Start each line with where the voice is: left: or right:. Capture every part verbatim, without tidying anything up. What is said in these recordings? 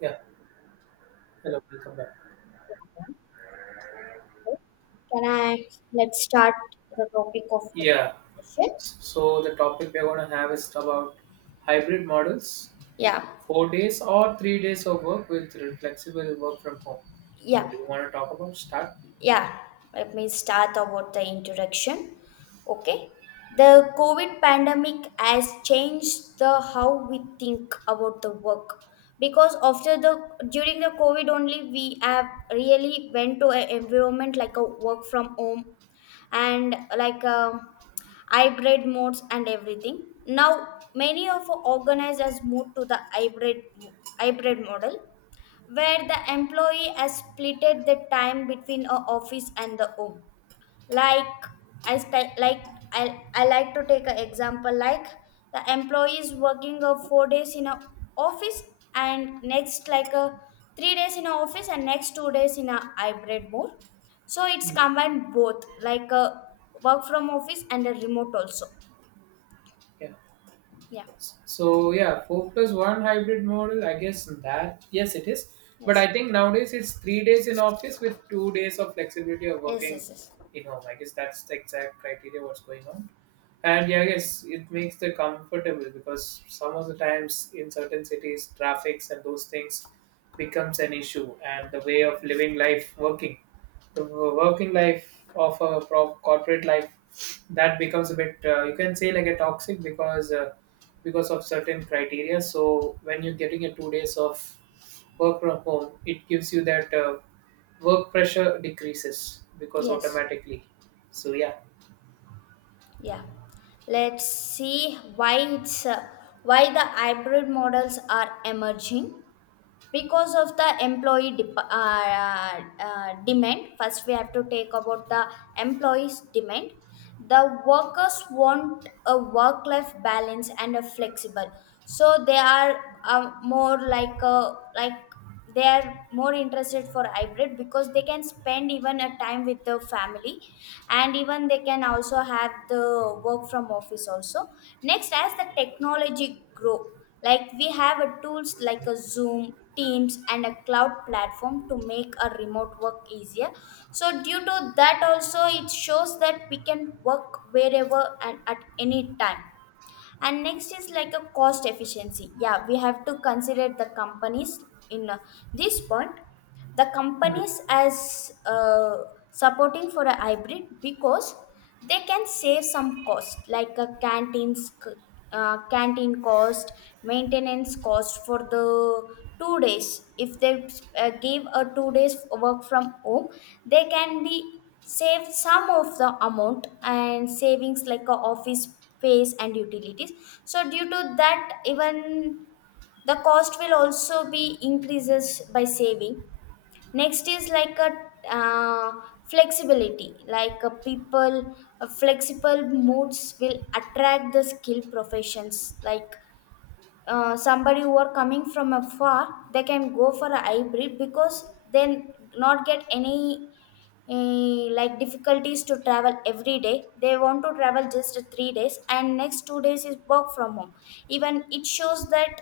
right: Yeah, hello, welcome back.
left: Can I let's start the topic of
right: Yeah,
left: the session?
right: so the topic we're going to have is about hybrid models,
left: Yeah,
right: four days or three days of work with flexible work from home. So,
left: yeah.
right: do you want to talk about start?
left: Yeah, let me start about the introduction. Okay. The COVID pandemic has changed the how we think about the work because after the during the COVID only we have really went to an environment like a work from home and like um hybrid modes and everything. Now many of our organizers moved to the hybrid hybrid model where the employee has splitted the time between a office and the home. Like I sti- like I, I like to take an example like the employee is working a four days in a office and next like a three days in a office and next two days in a hybrid mode. So it's
right: Mm.
left: combined both like a work from office and a remote also.
right: Yeah.
left: Yeah.
right: So yeah, four plus one hybrid model. I guess that yes, it is. But
left: Yes.
right: I think nowadays it's three days in office with two days of flexibility of
left: Yes.
right: working
left: Yes. Yes.
right: in home. I guess that's the exact criteria what's going on. And yeah, I guess it makes the comfortable because some of the times in certain cities, traffics and those things becomes an issue. And the way of living life, working, the working life of a pro- corporate life, that becomes a bit uh, you can say like a toxic because. Uh, because of certain criteria. So when you're getting a two days of work from home, it gives you that uh, work pressure decreases because
left: Yes.
right: automatically. So yeah.
left: Yeah, let's see why it's uh, why the hybrid models are emerging because of the employee dep- uh, uh, uh, demand. First, we have to take about the employees' demand. The workers want a work-life balance and a flexible, so they are uh, more like a like they are more interested for hybrid because they can spend even a time with the family and even they can also have the work from office also. Next, as the technology grow, like we have a tools like a Zoom Teams and a cloud platform to make a remote work easier, so due to that also it shows that we can work wherever and at any time. And next is like a cost efficiency. Yeah, we have to consider the companies in uh, this point. The
right: Hmm.
left: companies as uh, supporting for a hybrid because they can save some cost like a canteens c- uh, canteen cost, maintenance cost for the two days. If they uh, give a two days work from home, they can be save some of the amount, and savings like a office space and utilities. So due to that, even the cost will also be increases by saving. Next is like a uh, flexibility. Like a people, a flexible moods will attract the skilled professions. Like uh, somebody who are coming from afar, they can go for a hybrid because they not get any eh, like difficulties to travel every day. They want to travel just three days and next two days is work from home. Even it shows that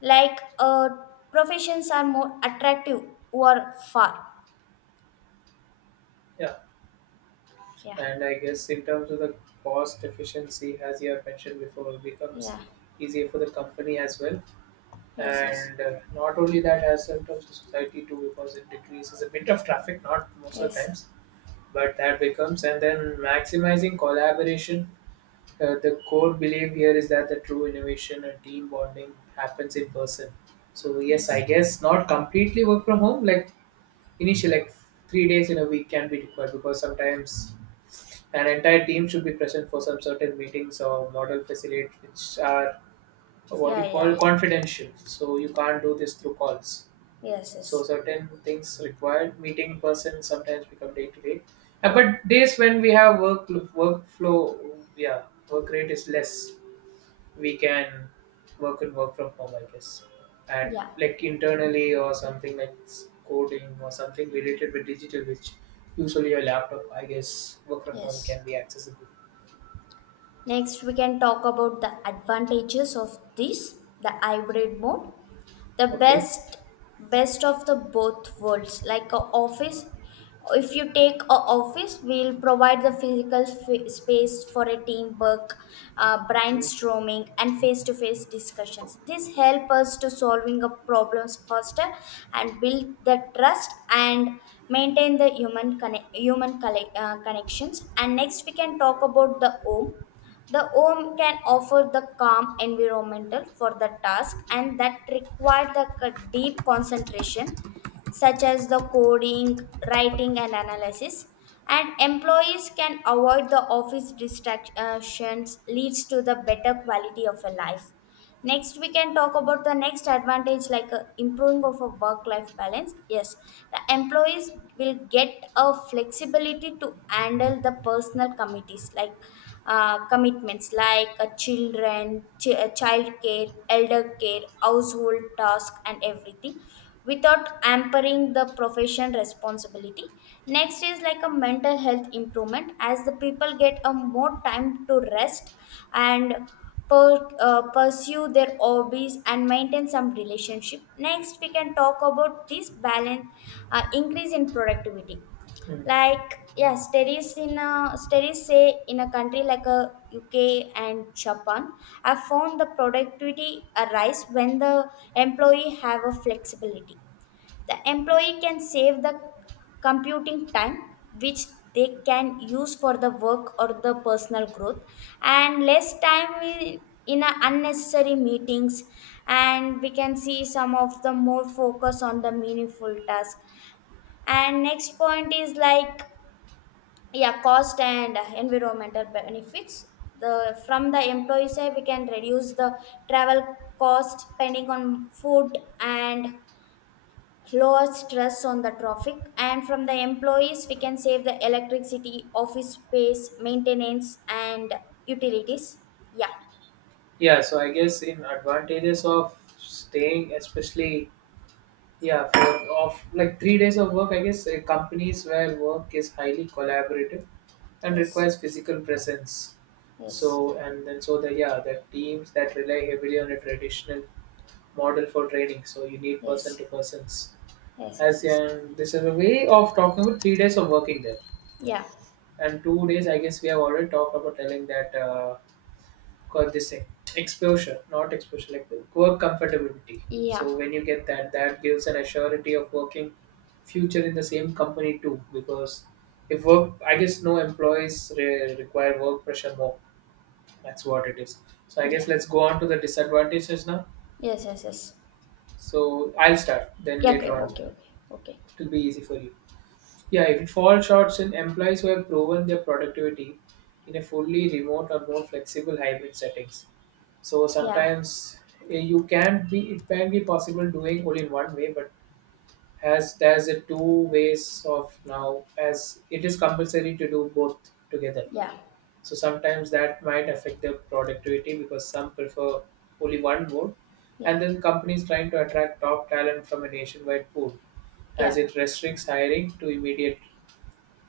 left: like uh, professions are more attractive who are far.
right: Yeah,
left: Yeah.
right: and I guess in terms of the cost efficiency, as you have mentioned before, it becomes
left: Yeah.
right: easier for the company as well.
left: Yes, yes.
right: And uh, not only that, as in terms of society too, because it decreases a bit of traffic, not most of the
left: Yes.
right: times, but that becomes and then maximizing collaboration. Uh, the core belief here is that the true innovation and team bonding happens in person. So yes, I
left: Yes.
right: guess not completely work from home. Like initially, like three days in a week can be required because sometimes an entire team should be present for some certain meetings or model facilitate, which are what
left: Yeah.
right: you
left: Yeah.
right: call confidential. So you can't do this through calls.
left: Yes.
right: So
left: Yes.
right: certain things required meeting in person sometimes become day to day. Uh, But days when we have work workflow, yeah, work rate is less, we can work and work from home, I guess. And
left: Yeah.
right: like internally or something like s- coding or something related with digital, which usually your laptop, I guess, work from home
left: Yes.
right: can be accessible.
left: Next, we can talk about the advantages of this, the hybrid mode, the
right: Okay.
left: best best of the both worlds. Like a office, if you take a office, we'll provide the physical f- space for a teamwork, uh, brainstorming, and face-to-face discussions. This help us to solving of problems faster and build the trust and maintain the human conne- human colle- uh, connections. And next, we can talk about the home the home can offer the calm environmental for the task and that require the c- deep concentration such as the coding, writing and analysis. And employees can avoid the office distractions leads to the better quality of a life. Next, we can talk about the next advantage like uh, improving of a work life balance. Yes, the employees will get a flexibility to handle the personal committees like uh, commitments, like uh, children, ch- uh, child care, elder care, household task, and everything without hampering the profession responsibility. Next is like a mental health improvement as the people get a more time to rest and per, uh, pursue their hobbies and maintain some relationship. Next we can talk about this balance, uh, increase in productivity.
right: Mm.
left: Like yeah, studies in a studies say in a country like a UK and Japan have found the productivity arise when the employee have a flexibility. The employee can save the computing time which they can use for the work or the personal growth, and less time i- in a unnecessary meetings, and we can see some of the more focus on the meaningful task. And next point is like yeah, cost and environmental benefits. The From the employee side, we can reduce the travel cost, spending on food, and lower stress on the traffic. And from the employees we can save the electricity, office space maintenance and utilities. Yeah.
right: Yeah. So I guess in advantages of staying, especially yeah, for of like three days of work, I guess uh, companies where work is highly collaborative and
left: Yes,
right: requires physical presence.
left: yes.
right: So and then so the yeah the teams that rely heavily on a traditional model for training. So you need person
left: Yes.
right: to persons.
left: Yes. Yes,
right: As
left: yes.
right: in, this is a way of talking about three days of working there,
left: Yeah,
right: and two days I guess we have already talked about telling that uh, called this thing exposure, not exposure like the work comfortability.
left: yeah.
right: So when you get that, that gives an assurity of working future in the same company too. Because if work, I guess no employees re- require work pressure more. That's what it is. So I
left: Yeah.
right: guess let's go on to the disadvantages now.
left: Yes, yes. Yes.
right: So I'll start, then
left: Yeah, okay,
right: later on
left: okay, okay, okay.
right: it will be easy for you. Yeah, if it falls short in employees who have proven their productivity in a fully remote or more flexible hybrid settings. So
left: Yeah.
right: sometimes eh, you can be it can be possible doing only in one way, but as there's a two ways of now as it is compulsory to do both together.
left: Yeah.
right: So sometimes that might affect their productivity because some prefer only one mode.
left: Yeah.
right: And then companies trying to attract top talent from a nationwide pool,
left: Yeah.
right: as it restricts hiring to immediate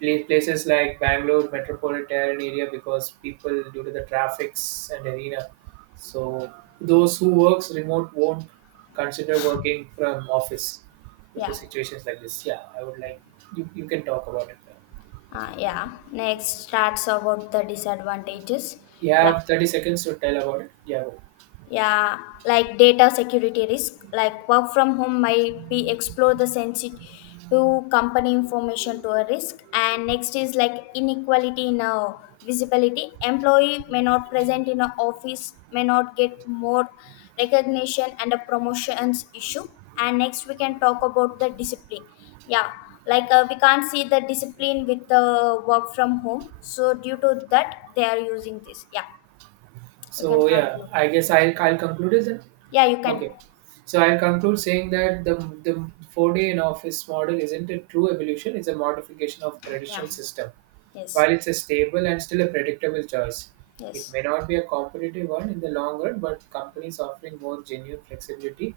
right: pla- places like Bangalore metropolitan area because people due to the traffics and arena. So those who works remote won't consider working from office due
left: Yeah,
right: to situations like this. Yeah, I would like you. You can talk about it. Now.
left: uh, yeah next starts about the disadvantages.
right: You
left: Yeah.
right: have thirty seconds to tell about it. Yeah. Go.
left: Yeah, like data security risk, like work from home might be explore the sensitive company information to a risk. And next is like inequality in a visibility. Employee may not present in a office, may not get more recognition and a promotions issue. And next we can talk about the discipline. Yeah, like uh, we can't see the discipline with the work from home. So due to that, they are using this. Yeah, you can
right: So yeah,
left: conclude.
right: I guess I'll I'll conclude it then.
left: Yeah, you can.
right: Okay. So I'll conclude saying that the the four day in office model isn't a true evolution, it's a modification of
left: Yeah.
right: traditional system.
left: Yes.
right: While it's a stable and still a predictable choice, it
left: Yes.
right: may not be a competitive one in the long run, but companies offering more genuine flexibility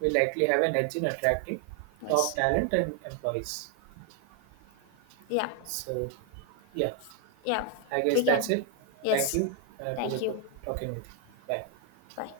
right: will likely have an edge in attracting top
left: Yes.
right: talent and employees.
left: Yeah.
right: So yeah,
left: Yeah.
right: I guess
left: We
right: that's
left: can.
right: it. Thank
left: Yes.
right: you. Uh, it was a
left: Thank
right: good
left: you.
right: talking with you. Bye.
left: Bye.